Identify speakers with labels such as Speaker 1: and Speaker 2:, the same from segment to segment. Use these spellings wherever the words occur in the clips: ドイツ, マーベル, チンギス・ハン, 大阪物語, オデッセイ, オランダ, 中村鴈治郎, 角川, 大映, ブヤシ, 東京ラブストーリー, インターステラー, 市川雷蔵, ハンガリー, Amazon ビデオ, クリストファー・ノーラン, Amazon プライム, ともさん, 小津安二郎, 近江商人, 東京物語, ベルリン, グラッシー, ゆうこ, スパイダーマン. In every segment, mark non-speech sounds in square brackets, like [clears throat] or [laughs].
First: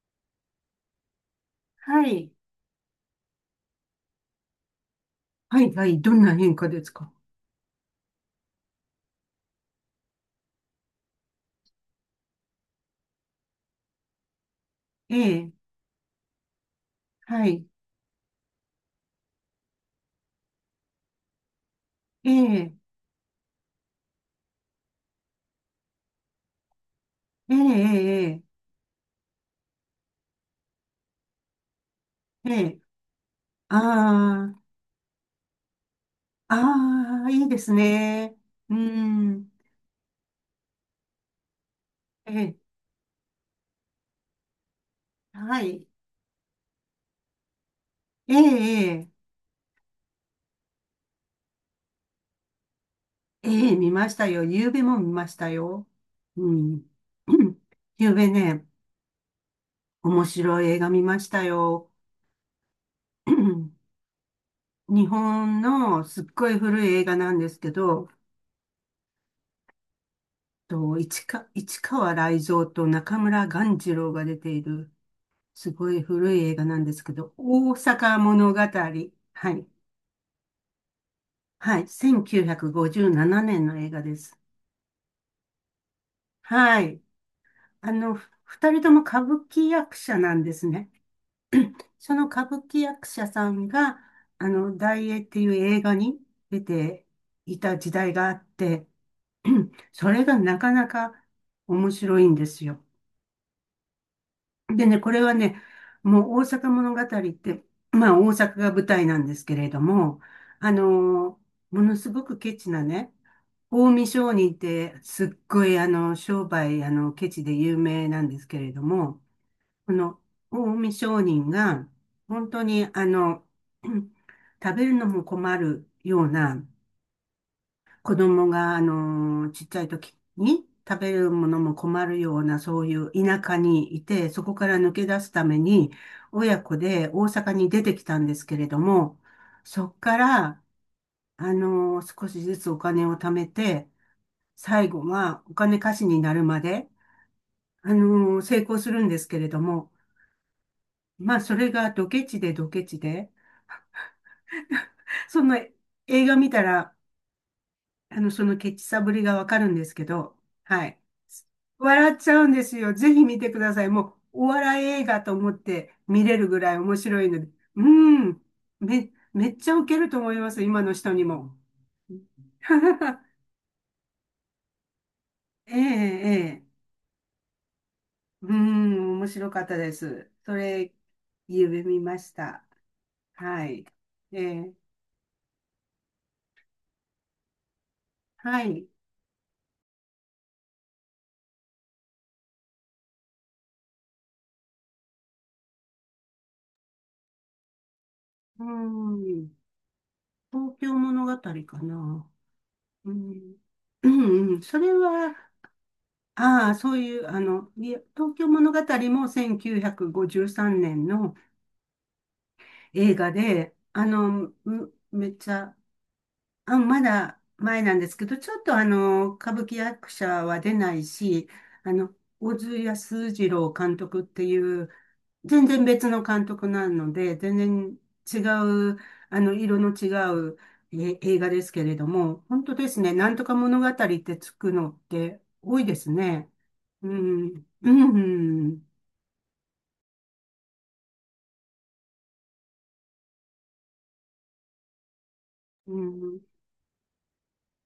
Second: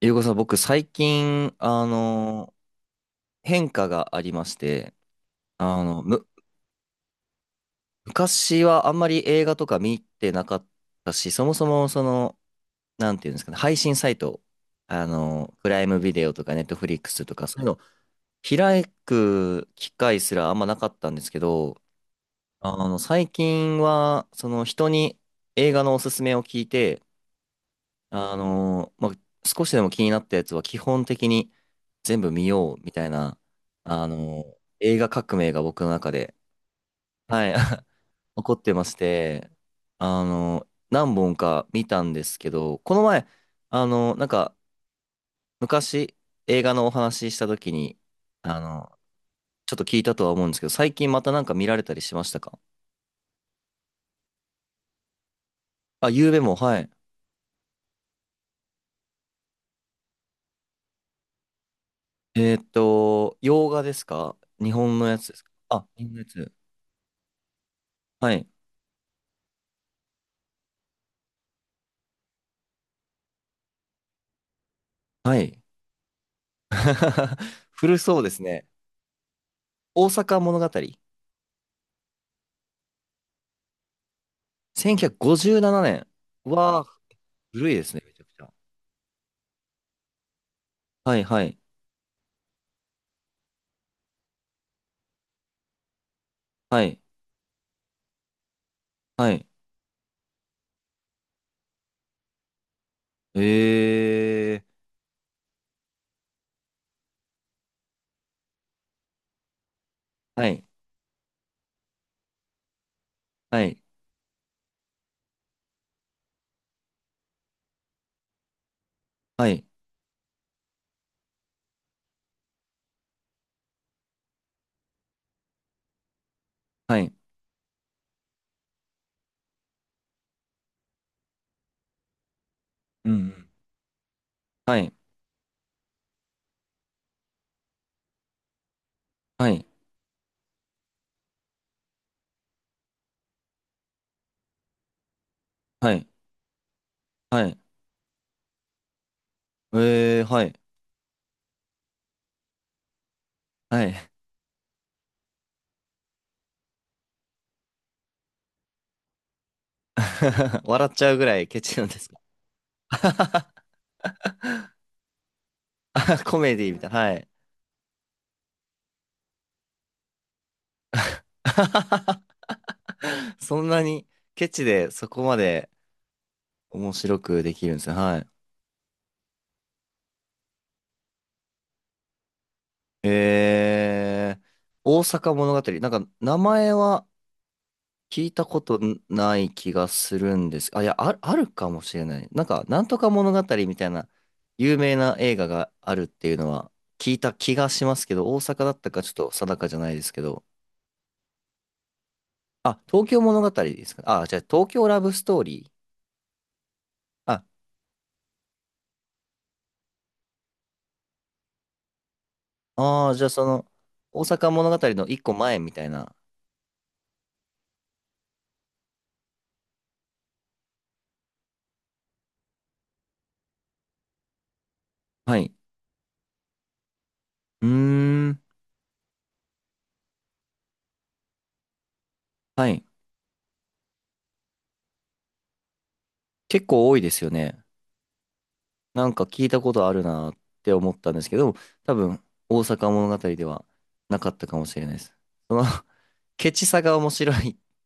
Speaker 1: ゆうこさん、僕最近、
Speaker 2: はい。
Speaker 1: 変化がありまして、
Speaker 2: はい、
Speaker 1: あ
Speaker 2: はい、
Speaker 1: の、
Speaker 2: どん
Speaker 1: む、
Speaker 2: な変化ですか？
Speaker 1: 昔はあんまり映画とか見てなかったし、そもそもなんていうんですかね、配信サイト、
Speaker 2: ええ、
Speaker 1: プライムビデオとかネットフリックスと
Speaker 2: は
Speaker 1: か、そう
Speaker 2: い。
Speaker 1: いうの開く機会すらあんまなかったんですけど、
Speaker 2: ええ、
Speaker 1: 最近は、その人に映画のおすすめを聞いて、
Speaker 2: ええ、え
Speaker 1: あ
Speaker 2: え、
Speaker 1: の、まあ、少しでも気になったやつは基本的に、全部見
Speaker 2: え
Speaker 1: よう
Speaker 2: え、
Speaker 1: みたいな、あの、
Speaker 2: あ
Speaker 1: 映画革命が僕の中で、
Speaker 2: あ、ああ、い
Speaker 1: は
Speaker 2: い
Speaker 1: い、
Speaker 2: です
Speaker 1: [laughs]
Speaker 2: ね。
Speaker 1: 起こって
Speaker 2: う
Speaker 1: まして、
Speaker 2: ん、
Speaker 1: 何本か見たんで
Speaker 2: え
Speaker 1: すけ
Speaker 2: え、
Speaker 1: ど、この前、あの、なんか、
Speaker 2: はい。
Speaker 1: 昔、映画のお話しした時に、
Speaker 2: ええ、
Speaker 1: あ
Speaker 2: え
Speaker 1: の、
Speaker 2: え、
Speaker 1: ちょっと聞いたとは思うんですけど、最近またなんか見られたりしましたか？
Speaker 2: ええ見ましたよ。夕べも見ましたよ。
Speaker 1: あ、ゆうべ
Speaker 2: う
Speaker 1: も、は
Speaker 2: ん。
Speaker 1: い。
Speaker 2: [coughs] [clears throat] 夕べね、面白い映画見ましたよ。[coughs]
Speaker 1: 洋
Speaker 2: [clears throat]
Speaker 1: 画ですか、日本の
Speaker 2: 日
Speaker 1: やつですか？
Speaker 2: 本
Speaker 1: あ、日
Speaker 2: の
Speaker 1: 本の
Speaker 2: す
Speaker 1: や
Speaker 2: っご
Speaker 1: つ。
Speaker 2: い古い映画なんですけど、
Speaker 1: はい。
Speaker 2: と市川、市川雷蔵と中村鴈治郎が出ている
Speaker 1: はい。
Speaker 2: すごい古い映画なんですけど、
Speaker 1: [laughs]
Speaker 2: 大
Speaker 1: 古
Speaker 2: 阪
Speaker 1: そうです
Speaker 2: 物語。
Speaker 1: ね。
Speaker 2: はい。
Speaker 1: 大阪物語。
Speaker 2: はい。1957年の映画です。
Speaker 1: 1957年。う、ひゃくごじゅうな
Speaker 2: は
Speaker 1: なねん、わ
Speaker 2: い。
Speaker 1: ー、古いで
Speaker 2: あ
Speaker 1: すね、め
Speaker 2: の、
Speaker 1: ちゃくちゃ。
Speaker 2: 二人とも歌舞伎役者なんですね。
Speaker 1: はい、はい、
Speaker 2: その歌舞伎役者さんが、あの、大映っていう映画に出
Speaker 1: はい、
Speaker 2: ていた時代があって、
Speaker 1: はい。
Speaker 2: [clears throat] それがなかなか面白いんですよ。
Speaker 1: えー、
Speaker 2: でね、これはね、もう大阪物語って、まあ大阪が舞台なんですけれども、
Speaker 1: はい、
Speaker 2: あのーものすごくケチなね、
Speaker 1: はい、
Speaker 2: 近江商人ってすっごいあの、商売、あの、ケチで有名なんですけれども、
Speaker 1: はい、
Speaker 2: この近江商人が、本当にあの、[clears throat] 食べるのも困るような、
Speaker 1: はい。
Speaker 2: 子供が、あの、ちっちゃい時に食べるものも困るような、そうい
Speaker 1: う
Speaker 2: う
Speaker 1: んう
Speaker 2: 田
Speaker 1: ん、
Speaker 2: 舎にいて、そこから
Speaker 1: は
Speaker 2: 抜
Speaker 1: い、
Speaker 2: け出すために、親子で大阪に出てきたんですけれども、
Speaker 1: はい、
Speaker 2: そこから、あの、少しずつお金を貯めて、最後はお金
Speaker 1: は
Speaker 2: 貸し
Speaker 1: い、
Speaker 2: になるまで、
Speaker 1: はい。
Speaker 2: あの、成功するんですけれども、
Speaker 1: えー、はい、
Speaker 2: まあ、それがドケチでドケチで、
Speaker 1: はい。
Speaker 2: その映画見たら、あの、そのケチさぶりがわかるんですけど、
Speaker 1: [laughs]
Speaker 2: は
Speaker 1: 笑っ
Speaker 2: い。
Speaker 1: ちゃうぐらいケチなんです
Speaker 2: 笑っ
Speaker 1: か？
Speaker 2: ちゃうんですよ。ぜひ見てください。もう、お笑い映画と思って見
Speaker 1: [laughs]
Speaker 2: れ
Speaker 1: コ
Speaker 2: る
Speaker 1: メ
Speaker 2: ぐ
Speaker 1: ディ
Speaker 2: らい
Speaker 1: みたい
Speaker 2: 面
Speaker 1: な。は
Speaker 2: 白
Speaker 1: い。
Speaker 2: いので。うん。めっちゃウケると思います。今の人にも。[laughs]
Speaker 1: [laughs] そんなにケチでそこまで
Speaker 2: ええ、ええ。
Speaker 1: 面白くできるんですね。はい。
Speaker 2: うん、面白かったです。それ、夢見ました。はい。
Speaker 1: えー、
Speaker 2: ええ、
Speaker 1: 大阪物語。なんか名前は聞いたこ
Speaker 2: は
Speaker 1: と
Speaker 2: い。
Speaker 1: ない気がするんです。あ、いや、あ、あるかもしれない。なんか、なんとか物語みたいな有名な映画があるっていうのは聞いた気がしますけど、大阪
Speaker 2: う
Speaker 1: だったかちょっと
Speaker 2: ん、
Speaker 1: 定かじゃないですけど。
Speaker 2: 東京物語かな。
Speaker 1: あ、東
Speaker 2: う
Speaker 1: 京物語
Speaker 2: ん、
Speaker 1: ですか。
Speaker 2: う
Speaker 1: あ、じゃあ
Speaker 2: ん、うん
Speaker 1: 東
Speaker 2: そ
Speaker 1: 京
Speaker 2: れ
Speaker 1: ラブス
Speaker 2: は、
Speaker 1: トーリー。
Speaker 2: ああ、そういう、あ
Speaker 1: あ、
Speaker 2: の、いや東京物語も1953年の
Speaker 1: あー
Speaker 2: 映
Speaker 1: じゃあ
Speaker 2: 画
Speaker 1: その、
Speaker 2: で、あ
Speaker 1: 大阪
Speaker 2: の、
Speaker 1: 物語の一
Speaker 2: め
Speaker 1: 個
Speaker 2: っち
Speaker 1: 前み
Speaker 2: ゃ、
Speaker 1: たいな。
Speaker 2: あ、まだ前なんですけど、ちょっとあの、歌舞伎役者は出ないし、あの、小津安二郎監督っていう、
Speaker 1: はい。
Speaker 2: 全然別の監督なので、全
Speaker 1: う
Speaker 2: 然
Speaker 1: ーん。
Speaker 2: 違う、あの、色の違う映画ですけれども、本
Speaker 1: は
Speaker 2: 当
Speaker 1: い。
Speaker 2: ですね、なんとか物語ってつくのって多いですね。
Speaker 1: 結構多い
Speaker 2: う
Speaker 1: ですよね。
Speaker 2: ん、うん、
Speaker 1: なんか聞いたことあるなって思ったんですけど、多分、大阪物語ではなかったかもしれないです。その
Speaker 2: う
Speaker 1: [laughs]
Speaker 2: ん。
Speaker 1: ケチさが面白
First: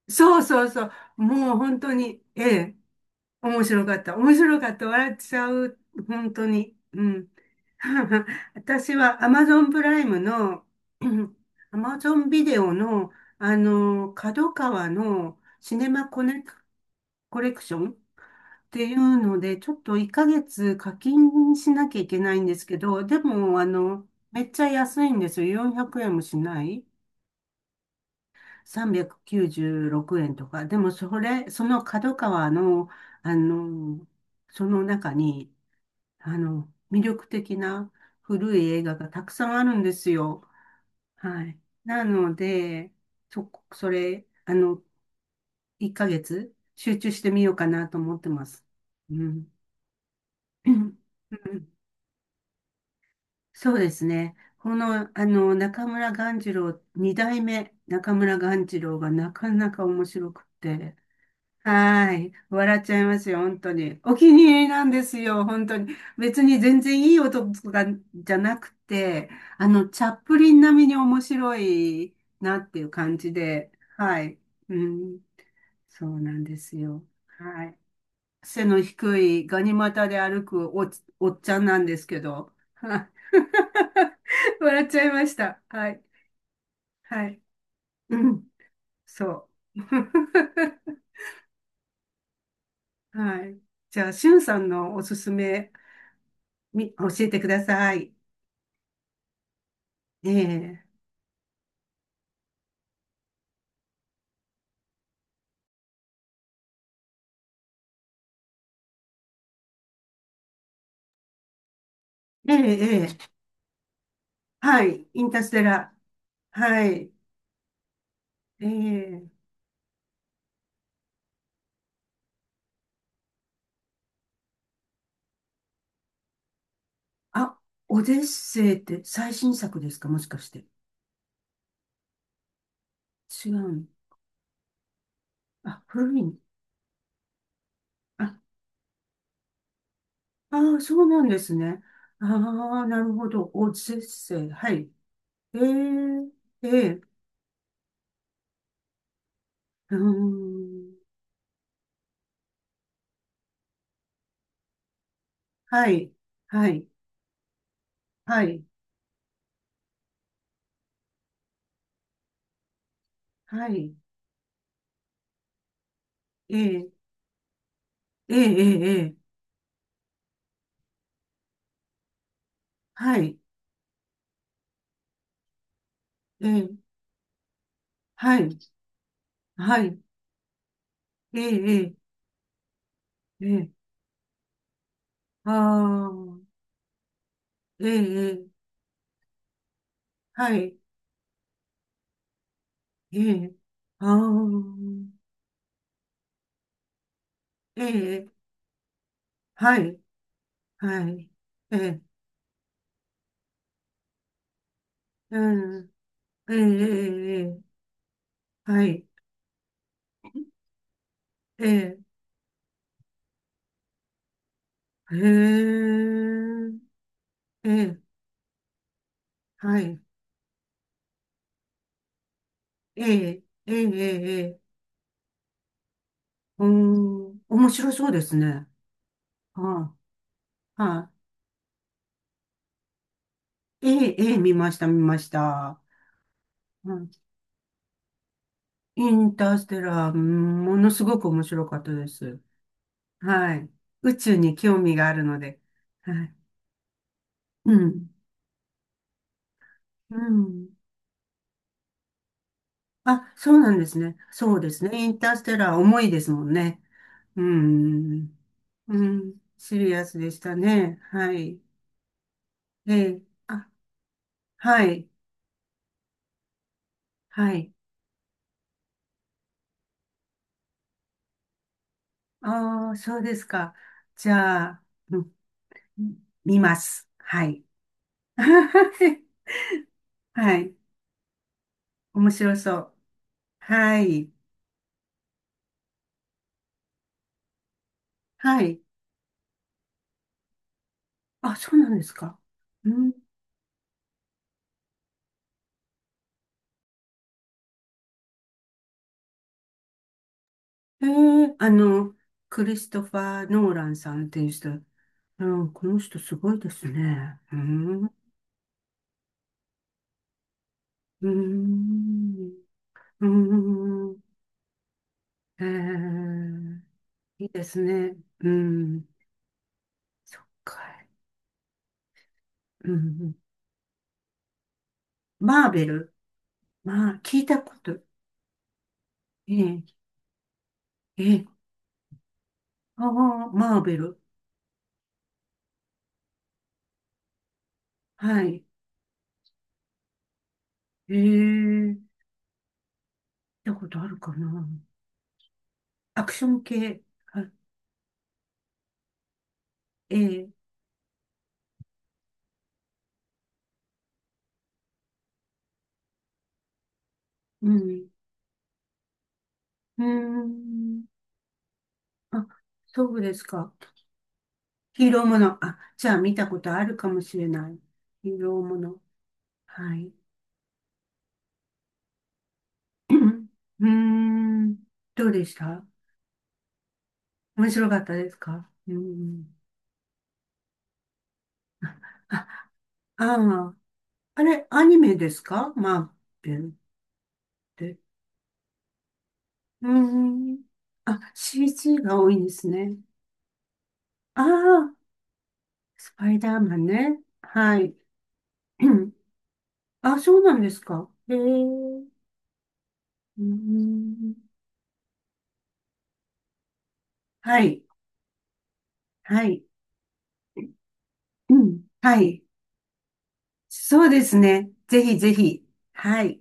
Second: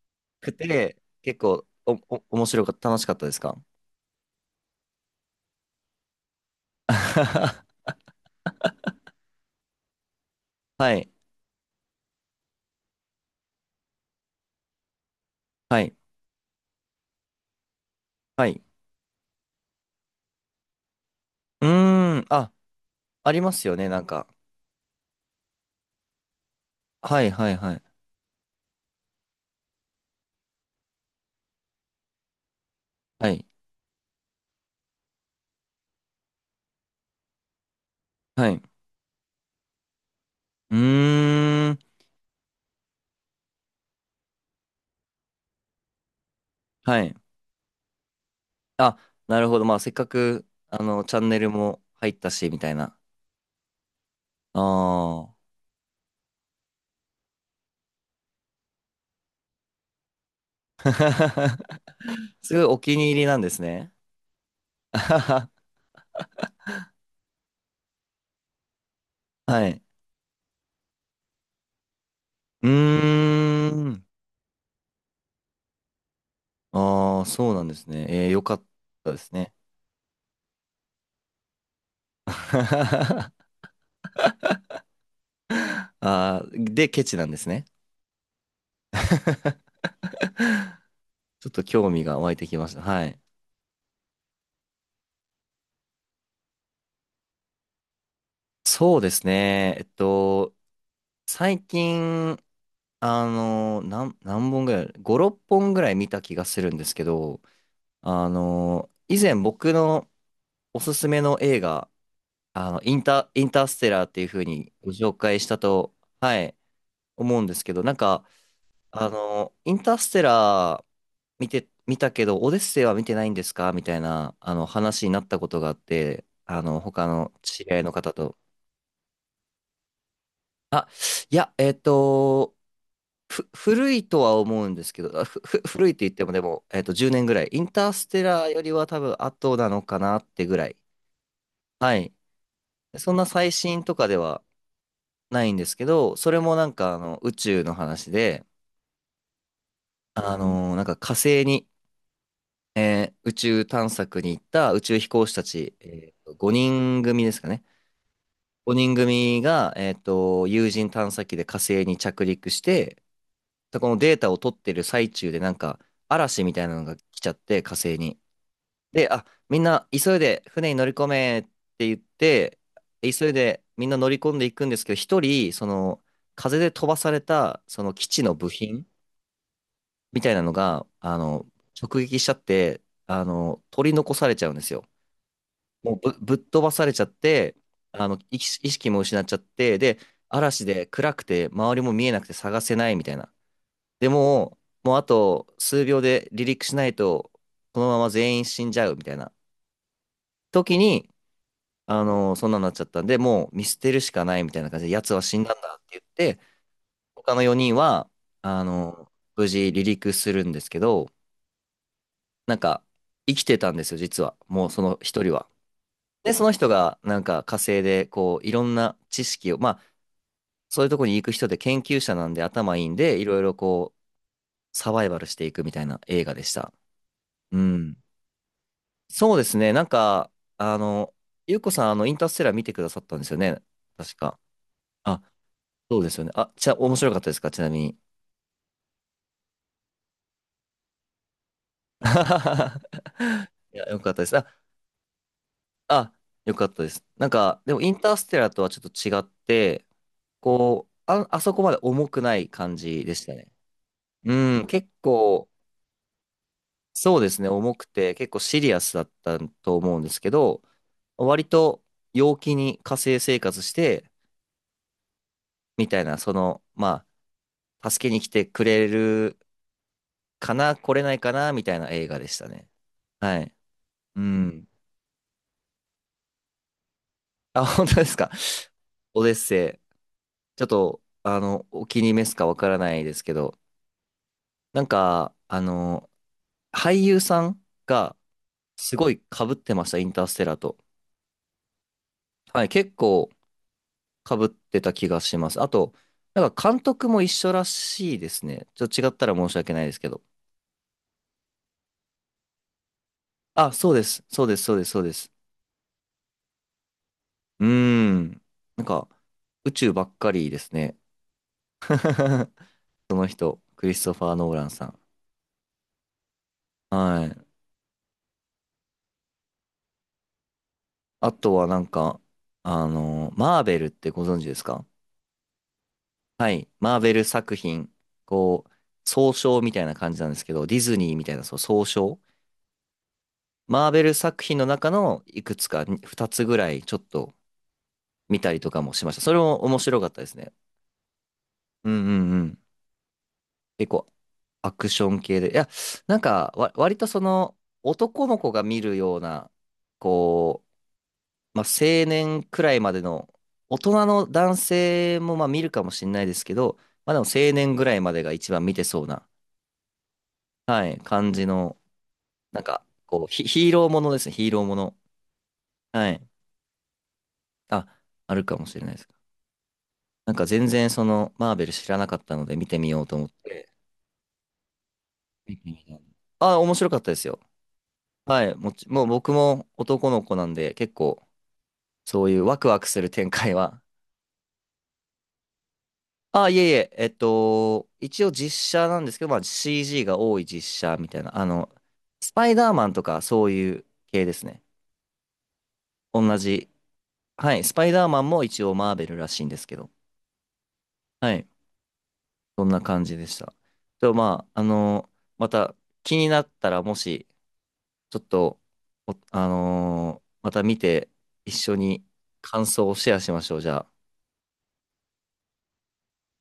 Speaker 2: そう
Speaker 1: く
Speaker 2: そうそう。
Speaker 1: て、結
Speaker 2: もう
Speaker 1: 構、
Speaker 2: 本当に、え
Speaker 1: 面白かっ
Speaker 2: え、
Speaker 1: た、楽しかったですか？
Speaker 2: 面白かった。面白かった。笑っちゃう。本当に。うん。
Speaker 1: [laughs]
Speaker 2: [laughs] 私は Amazon プライムの、
Speaker 1: はい、
Speaker 2: [clears throat] Amazon ビデオの、あの、角川のシ
Speaker 1: は
Speaker 2: ネ
Speaker 1: い、
Speaker 2: マコネク、コレクションっ
Speaker 1: はい。
Speaker 2: ていうので、ちょっと1ヶ月課金
Speaker 1: う
Speaker 2: しなきゃいけ
Speaker 1: ーん、
Speaker 2: ないん
Speaker 1: あ、
Speaker 2: ですけど、で
Speaker 1: ありま
Speaker 2: も、あ
Speaker 1: すよね、なん
Speaker 2: の、
Speaker 1: か。
Speaker 2: めっちゃ安いんですよ。400円もしない。
Speaker 1: はい、はい、はい、
Speaker 2: 396円とか、でもそれ、その角川の、
Speaker 1: は
Speaker 2: あ
Speaker 1: い、
Speaker 2: の、その中に、あの、魅力的な
Speaker 1: は
Speaker 2: 古
Speaker 1: い。
Speaker 2: い映画がたくさんあるんですよ。
Speaker 1: う
Speaker 2: はい。
Speaker 1: ーん、
Speaker 2: なので、そこ、それ、あの、1ヶ月集
Speaker 1: は
Speaker 2: 中
Speaker 1: い。
Speaker 2: してみようかなと思ってます。
Speaker 1: あ、
Speaker 2: う
Speaker 1: なる
Speaker 2: ん。
Speaker 1: ほど。まあ、せっかく、
Speaker 2: [clears throat] うん
Speaker 1: チャンネルも入ったし、みたいな。
Speaker 2: そうですね。
Speaker 1: あ
Speaker 2: この、あ
Speaker 1: あ。
Speaker 2: の、中村鴈治郎、二代目中村鴈治郎がなかなか面白くって、は
Speaker 1: [laughs]
Speaker 2: い。
Speaker 1: すごいお
Speaker 2: 笑っち
Speaker 1: 気
Speaker 2: ゃい
Speaker 1: に
Speaker 2: ま
Speaker 1: 入り
Speaker 2: す
Speaker 1: な
Speaker 2: よ、
Speaker 1: んです
Speaker 2: 本当
Speaker 1: ね。
Speaker 2: に。お気に入りなん
Speaker 1: [laughs] あ
Speaker 2: で
Speaker 1: は
Speaker 2: すよ、
Speaker 1: は、
Speaker 2: 本当に。別に全然いい音とかじゃなくて、あ
Speaker 1: はい。
Speaker 2: の、チャップリン並みに面白いな
Speaker 1: う
Speaker 2: っていう感じで、
Speaker 1: ーん。
Speaker 2: はい。うん、そうなんですよ。
Speaker 1: ああ、そうな
Speaker 2: は
Speaker 1: んで
Speaker 2: い。
Speaker 1: すね。えー、よかっ
Speaker 2: 背の
Speaker 1: たで
Speaker 2: 低
Speaker 1: す
Speaker 2: い
Speaker 1: ね。
Speaker 2: ガニ股で歩くおっちゃんなんですけど、は
Speaker 1: [laughs]
Speaker 2: い。
Speaker 1: あ
Speaker 2: [laughs] 笑っちゃいました。はい。
Speaker 1: あ、で、ケチな
Speaker 2: は
Speaker 1: んで
Speaker 2: い。
Speaker 1: すね。
Speaker 2: うん、そう。[laughs]
Speaker 1: ちょっと興味が湧いてきました。はい。
Speaker 2: はい。じゃあ、しゅんさんのおすすめ教えてください。
Speaker 1: そうですね。えっ
Speaker 2: え
Speaker 1: と、
Speaker 2: え、
Speaker 1: 最近、何本ぐらい、5、6本ぐらい見た気がするんですけど、以前僕のおすすめの映画、
Speaker 2: ええ、ええ、
Speaker 1: インターステラーっていう風に
Speaker 2: は
Speaker 1: ご
Speaker 2: い、
Speaker 1: 紹
Speaker 2: イン
Speaker 1: 介
Speaker 2: ター
Speaker 1: し
Speaker 2: ス
Speaker 1: た
Speaker 2: テラ
Speaker 1: と、はい、
Speaker 2: ー。はい、
Speaker 1: 思うんですけど、
Speaker 2: ええ、
Speaker 1: インターステラー見たけど、オデッセイは見てないんですかみたいな、話になったことがあって、あの、他の
Speaker 2: あ、
Speaker 1: 知り合いの
Speaker 2: オ
Speaker 1: 方
Speaker 2: デッ
Speaker 1: と。
Speaker 2: セイって最新作ですかもしかして？
Speaker 1: あ、いや、
Speaker 2: 違うの。
Speaker 1: 古いとは思うんですけど、あふ、ふ、
Speaker 2: あ、
Speaker 1: 古いって言っ
Speaker 2: 古い
Speaker 1: ても
Speaker 2: の。
Speaker 1: でも、えっと、10年ぐらい。インターステ
Speaker 2: あ、
Speaker 1: ラーよりは多分後なのかなってぐらい。
Speaker 2: ああ、そうなんですね。
Speaker 1: はい。
Speaker 2: ああ、な
Speaker 1: そ
Speaker 2: る
Speaker 1: んな
Speaker 2: ほど。
Speaker 1: 最
Speaker 2: オデ
Speaker 1: 新と
Speaker 2: ッ
Speaker 1: かでは
Speaker 2: セイ。はい。
Speaker 1: ないん
Speaker 2: え
Speaker 1: ですけど、そ
Speaker 2: え、
Speaker 1: れもなん
Speaker 2: え
Speaker 1: かあ
Speaker 2: え、
Speaker 1: の宇宙の話で、
Speaker 2: うー
Speaker 1: なんか
Speaker 2: ん。
Speaker 1: 火星に宇宙探索に行った宇宙飛行士たち、
Speaker 2: はい、
Speaker 1: えーと、
Speaker 2: はい、
Speaker 1: 5人組ですかね。
Speaker 2: はい、
Speaker 1: 5人組が、えーと、有人探査機で火星に着陸して、
Speaker 2: は
Speaker 1: そこ
Speaker 2: い。
Speaker 1: のデータを取ってる最中でなんか嵐み
Speaker 2: え
Speaker 1: たいなの
Speaker 2: え、
Speaker 1: が来ちゃって火星に。
Speaker 2: ええ、ええ、
Speaker 1: で、
Speaker 2: ええ
Speaker 1: あ、みんな急いで船に乗り込めって言って、
Speaker 2: は
Speaker 1: 急い
Speaker 2: い、
Speaker 1: でみんな乗り込んでいくんですけど、一人、その
Speaker 2: え
Speaker 1: 風で飛
Speaker 2: え、
Speaker 1: ばされたその基地の
Speaker 2: は
Speaker 1: 部
Speaker 2: い、
Speaker 1: 品
Speaker 2: はい、
Speaker 1: みたいなのが、
Speaker 2: ええ、
Speaker 1: 直撃しちゃって、
Speaker 2: ええ。ええ
Speaker 1: 取り残されちゃうんですよ。
Speaker 2: あ
Speaker 1: もうぶっ
Speaker 2: あ、
Speaker 1: 飛ばされちゃって、
Speaker 2: え
Speaker 1: 意
Speaker 2: え、え
Speaker 1: 識
Speaker 2: え
Speaker 1: 意識も失っちゃって、で、
Speaker 2: は
Speaker 1: 嵐
Speaker 2: い、
Speaker 1: で暗くて周りも見えなくて探せないみたい
Speaker 2: え
Speaker 1: な。
Speaker 2: え、あ
Speaker 1: で
Speaker 2: あ、
Speaker 1: も、もうあと数秒で離陸しないと、こ
Speaker 2: え
Speaker 1: のまま
Speaker 2: え、
Speaker 1: 全員死んじゃうみたいな
Speaker 2: はい、
Speaker 1: 時に、
Speaker 2: はい、ええ、
Speaker 1: そんなになっちゃったんで、もう見捨てるしかないみたいな感じで、奴は死
Speaker 2: う
Speaker 1: んだんだっ
Speaker 2: ん、
Speaker 1: て言って、
Speaker 2: ええ、
Speaker 1: 他
Speaker 2: え
Speaker 1: の
Speaker 2: え、
Speaker 1: 4人は、あ
Speaker 2: はい、
Speaker 1: の、無事離陸するんですけど、
Speaker 2: ええ、
Speaker 1: なんか、生きてたんですよ、実は。もうその
Speaker 2: へ
Speaker 1: 1人は。で、その人
Speaker 2: え、
Speaker 1: がなんか火
Speaker 2: え
Speaker 1: 星
Speaker 2: え、
Speaker 1: でこういろんな知識を、ま
Speaker 2: は
Speaker 1: あ
Speaker 2: い、
Speaker 1: そういうとこに行く人で研究者なんで頭いいん
Speaker 2: え
Speaker 1: で、いろい
Speaker 2: え、
Speaker 1: ろ
Speaker 2: ええ、
Speaker 1: こう
Speaker 2: ええ、ええ
Speaker 1: サバイバルしていくみたいな映画でし
Speaker 2: う
Speaker 1: た。
Speaker 2: ん、
Speaker 1: う
Speaker 2: 面白
Speaker 1: ん。
Speaker 2: そうですね。
Speaker 1: そうですね。
Speaker 2: は
Speaker 1: あ
Speaker 2: い、は
Speaker 1: の、ゆうこさん、インターステラー見てくださったんですよね。
Speaker 2: い、え
Speaker 1: 確
Speaker 2: え、え
Speaker 1: か。
Speaker 2: え、見ました、見ま
Speaker 1: あ、
Speaker 2: した。
Speaker 1: そうですよね。あ、じゃあ
Speaker 2: う
Speaker 1: 面白
Speaker 2: ん、
Speaker 1: かったですかちなみに。
Speaker 2: インターステラー、うんものすごく面白かったです。
Speaker 1: [laughs]
Speaker 2: はい。
Speaker 1: いや、よかっ
Speaker 2: 宇
Speaker 1: たで
Speaker 2: 宙
Speaker 1: す。あ、
Speaker 2: に興味があるので。
Speaker 1: あ、
Speaker 2: はい。
Speaker 1: よかったです。なんか、
Speaker 2: う
Speaker 1: でもイン
Speaker 2: ん。
Speaker 1: ターステラーとはちょっと違って、
Speaker 2: うん。
Speaker 1: あそこまで重くない感じでし
Speaker 2: あ、
Speaker 1: たね。
Speaker 2: そうなんですね。そ
Speaker 1: う
Speaker 2: う
Speaker 1: ん、
Speaker 2: です
Speaker 1: 結
Speaker 2: ね。インタース
Speaker 1: 構、
Speaker 2: テラー重いですもんね。
Speaker 1: そうです
Speaker 2: う
Speaker 1: ね、重くて、結
Speaker 2: ん。
Speaker 1: 構シリアスだ
Speaker 2: う
Speaker 1: った
Speaker 2: ん。
Speaker 1: と
Speaker 2: シリ
Speaker 1: 思うん
Speaker 2: ア
Speaker 1: で
Speaker 2: ス
Speaker 1: すけ
Speaker 2: でした
Speaker 1: ど、
Speaker 2: ね。は
Speaker 1: 割
Speaker 2: い。
Speaker 1: と陽気に
Speaker 2: え
Speaker 1: 火星
Speaker 2: え。
Speaker 1: 生活
Speaker 2: あ、
Speaker 1: して、
Speaker 2: はい。
Speaker 1: みたいな、
Speaker 2: はい。
Speaker 1: 助けに来てくれるかな、来れないかな、みたいな映画でしたね。
Speaker 2: ああ、そうで
Speaker 1: は
Speaker 2: す
Speaker 1: い。
Speaker 2: か。
Speaker 1: う
Speaker 2: じゃ
Speaker 1: ん。
Speaker 2: あ、うん、見ます。は
Speaker 1: あ、
Speaker 2: い。
Speaker 1: 本当ですか。オデ
Speaker 2: [laughs]
Speaker 1: ッセイ。
Speaker 2: は
Speaker 1: ちょっ
Speaker 2: い。
Speaker 1: と、お気に召
Speaker 2: 面
Speaker 1: すか
Speaker 2: 白
Speaker 1: わか
Speaker 2: そ
Speaker 1: ら
Speaker 2: う。
Speaker 1: ないですけど、
Speaker 2: はい。
Speaker 1: なんか、あの、俳優さんが、
Speaker 2: はい。
Speaker 1: すごい被ってました、インターステラーと。
Speaker 2: あ、そうなんですか。
Speaker 1: はい、
Speaker 2: う
Speaker 1: 結
Speaker 2: ん
Speaker 1: 構、かぶってた気がします。あと、なんか監督も一緒らしいですね。ちょっと違ったら申し訳ないですけど。
Speaker 2: ええあの、クリストファー・ノ
Speaker 1: あ、
Speaker 2: ーラ
Speaker 1: そう
Speaker 2: ン
Speaker 1: で
Speaker 2: さ
Speaker 1: す。
Speaker 2: んって
Speaker 1: そう
Speaker 2: いう
Speaker 1: です。そう
Speaker 2: 人、
Speaker 1: です。そうです。
Speaker 2: うん、この人すごいですね。う
Speaker 1: うー
Speaker 2: ん、う
Speaker 1: ん。なんか、宇宙ばっかりですね。
Speaker 2: ー
Speaker 1: [laughs]
Speaker 2: ん、
Speaker 1: その
Speaker 2: うー
Speaker 1: 人、クリスト
Speaker 2: ん、
Speaker 1: ファー・ノーランさん。
Speaker 2: ええ
Speaker 1: はい。
Speaker 2: いいですね。うん、そっか。
Speaker 1: あとはなんか、
Speaker 2: うん、
Speaker 1: マーベルってご存知ですか？
Speaker 2: マーベル。
Speaker 1: はい。マー
Speaker 2: ま
Speaker 1: ベ
Speaker 2: あ、
Speaker 1: ル
Speaker 2: 聞い
Speaker 1: 作
Speaker 2: たこ
Speaker 1: 品、
Speaker 2: と。
Speaker 1: こう、総称みた
Speaker 2: え
Speaker 1: いな
Speaker 2: え
Speaker 1: 感じなんですけど、ディズニーみたいな、
Speaker 2: え
Speaker 1: そう、
Speaker 2: え
Speaker 1: 総称。
Speaker 2: ああ、マー
Speaker 1: マー
Speaker 2: ベ
Speaker 1: ベル
Speaker 2: ル。
Speaker 1: 作品の中のいくつか、2つぐらい、ちょっと、見
Speaker 2: は
Speaker 1: たり
Speaker 2: い。
Speaker 1: とかもしました。それも面白かったですね。
Speaker 2: ええ
Speaker 1: うん
Speaker 2: 聞
Speaker 1: う
Speaker 2: い
Speaker 1: んうん。
Speaker 2: たこ
Speaker 1: 結
Speaker 2: と
Speaker 1: 構
Speaker 2: あるかな。
Speaker 1: アクション系で。いや、なん
Speaker 2: アクショ
Speaker 1: か
Speaker 2: ン
Speaker 1: わ、割
Speaker 2: 系。
Speaker 1: とそ
Speaker 2: はい
Speaker 1: の男の子が見るような、
Speaker 2: え
Speaker 1: こ
Speaker 2: え
Speaker 1: う、青年くらいまでの大人の男性もまあ見るかもしれないですけど、まあでも青
Speaker 2: う
Speaker 1: 年ぐらい
Speaker 2: ん、
Speaker 1: までが一番見てそうな、
Speaker 2: うー
Speaker 1: はい、
Speaker 2: ん。
Speaker 1: 感じの、
Speaker 2: あ、
Speaker 1: なんか、
Speaker 2: そうです
Speaker 1: ヒ
Speaker 2: か。
Speaker 1: ーローものですね、ヒーローもの。
Speaker 2: ヒーローもの。あ、じ
Speaker 1: は
Speaker 2: ゃあ
Speaker 1: い。
Speaker 2: 見たことあるかもしれない。
Speaker 1: あ、あ
Speaker 2: ヒー
Speaker 1: るか
Speaker 2: ロー
Speaker 1: も
Speaker 2: も
Speaker 1: しれない
Speaker 2: の。
Speaker 1: です。
Speaker 2: はい。
Speaker 1: なんか全然そのマーベル知らなかったので見てみよう
Speaker 2: [clears throat]
Speaker 1: と思って。
Speaker 2: うーん。どうでした？
Speaker 1: あ、面白かったですよ。
Speaker 2: 面白かったです
Speaker 1: はい。
Speaker 2: か？う
Speaker 1: もう僕
Speaker 2: ん。
Speaker 1: も男の子なんで、結構、そういうワ
Speaker 2: あ、
Speaker 1: クワクする展開
Speaker 2: ああ、
Speaker 1: は。
Speaker 2: あれ、アニメですかマー
Speaker 1: あ、
Speaker 2: ベ
Speaker 1: いえ
Speaker 2: ル
Speaker 1: い
Speaker 2: っ
Speaker 1: え、えっと、
Speaker 2: て？
Speaker 1: 一応実写なんですけど、まあ
Speaker 2: うー
Speaker 1: CG が多い実
Speaker 2: ん。
Speaker 1: 写みた
Speaker 2: あ、
Speaker 1: いな。あの、
Speaker 2: CG が多
Speaker 1: ス
Speaker 2: いん
Speaker 1: パ
Speaker 2: で
Speaker 1: イ
Speaker 2: す
Speaker 1: ダーマン
Speaker 2: ね。
Speaker 1: とかそういう系で
Speaker 2: あ
Speaker 1: すね。
Speaker 2: あ、スパ
Speaker 1: 同
Speaker 2: イダー
Speaker 1: じ。
Speaker 2: マンね。
Speaker 1: はい。ス
Speaker 2: は
Speaker 1: パイ
Speaker 2: い。
Speaker 1: ダーマンも一応
Speaker 2: う
Speaker 1: マーベ
Speaker 2: ん
Speaker 1: ルらしいんですけど。
Speaker 2: あ、そうなんですか。
Speaker 1: は
Speaker 2: へえ。
Speaker 1: い。
Speaker 2: う
Speaker 1: そんな感じでし
Speaker 2: ー
Speaker 1: た。と、
Speaker 2: ん。
Speaker 1: まあ、また気になったら、もし、
Speaker 2: はい。
Speaker 1: ちょっと、お
Speaker 2: は
Speaker 1: あ
Speaker 2: い。
Speaker 1: のーまた見て、一
Speaker 2: う
Speaker 1: 緒
Speaker 2: ん。
Speaker 1: に
Speaker 2: はい。
Speaker 1: 感想をシェアしましょう、じゃあ。
Speaker 2: そうですね。ぜひぜひ。はい。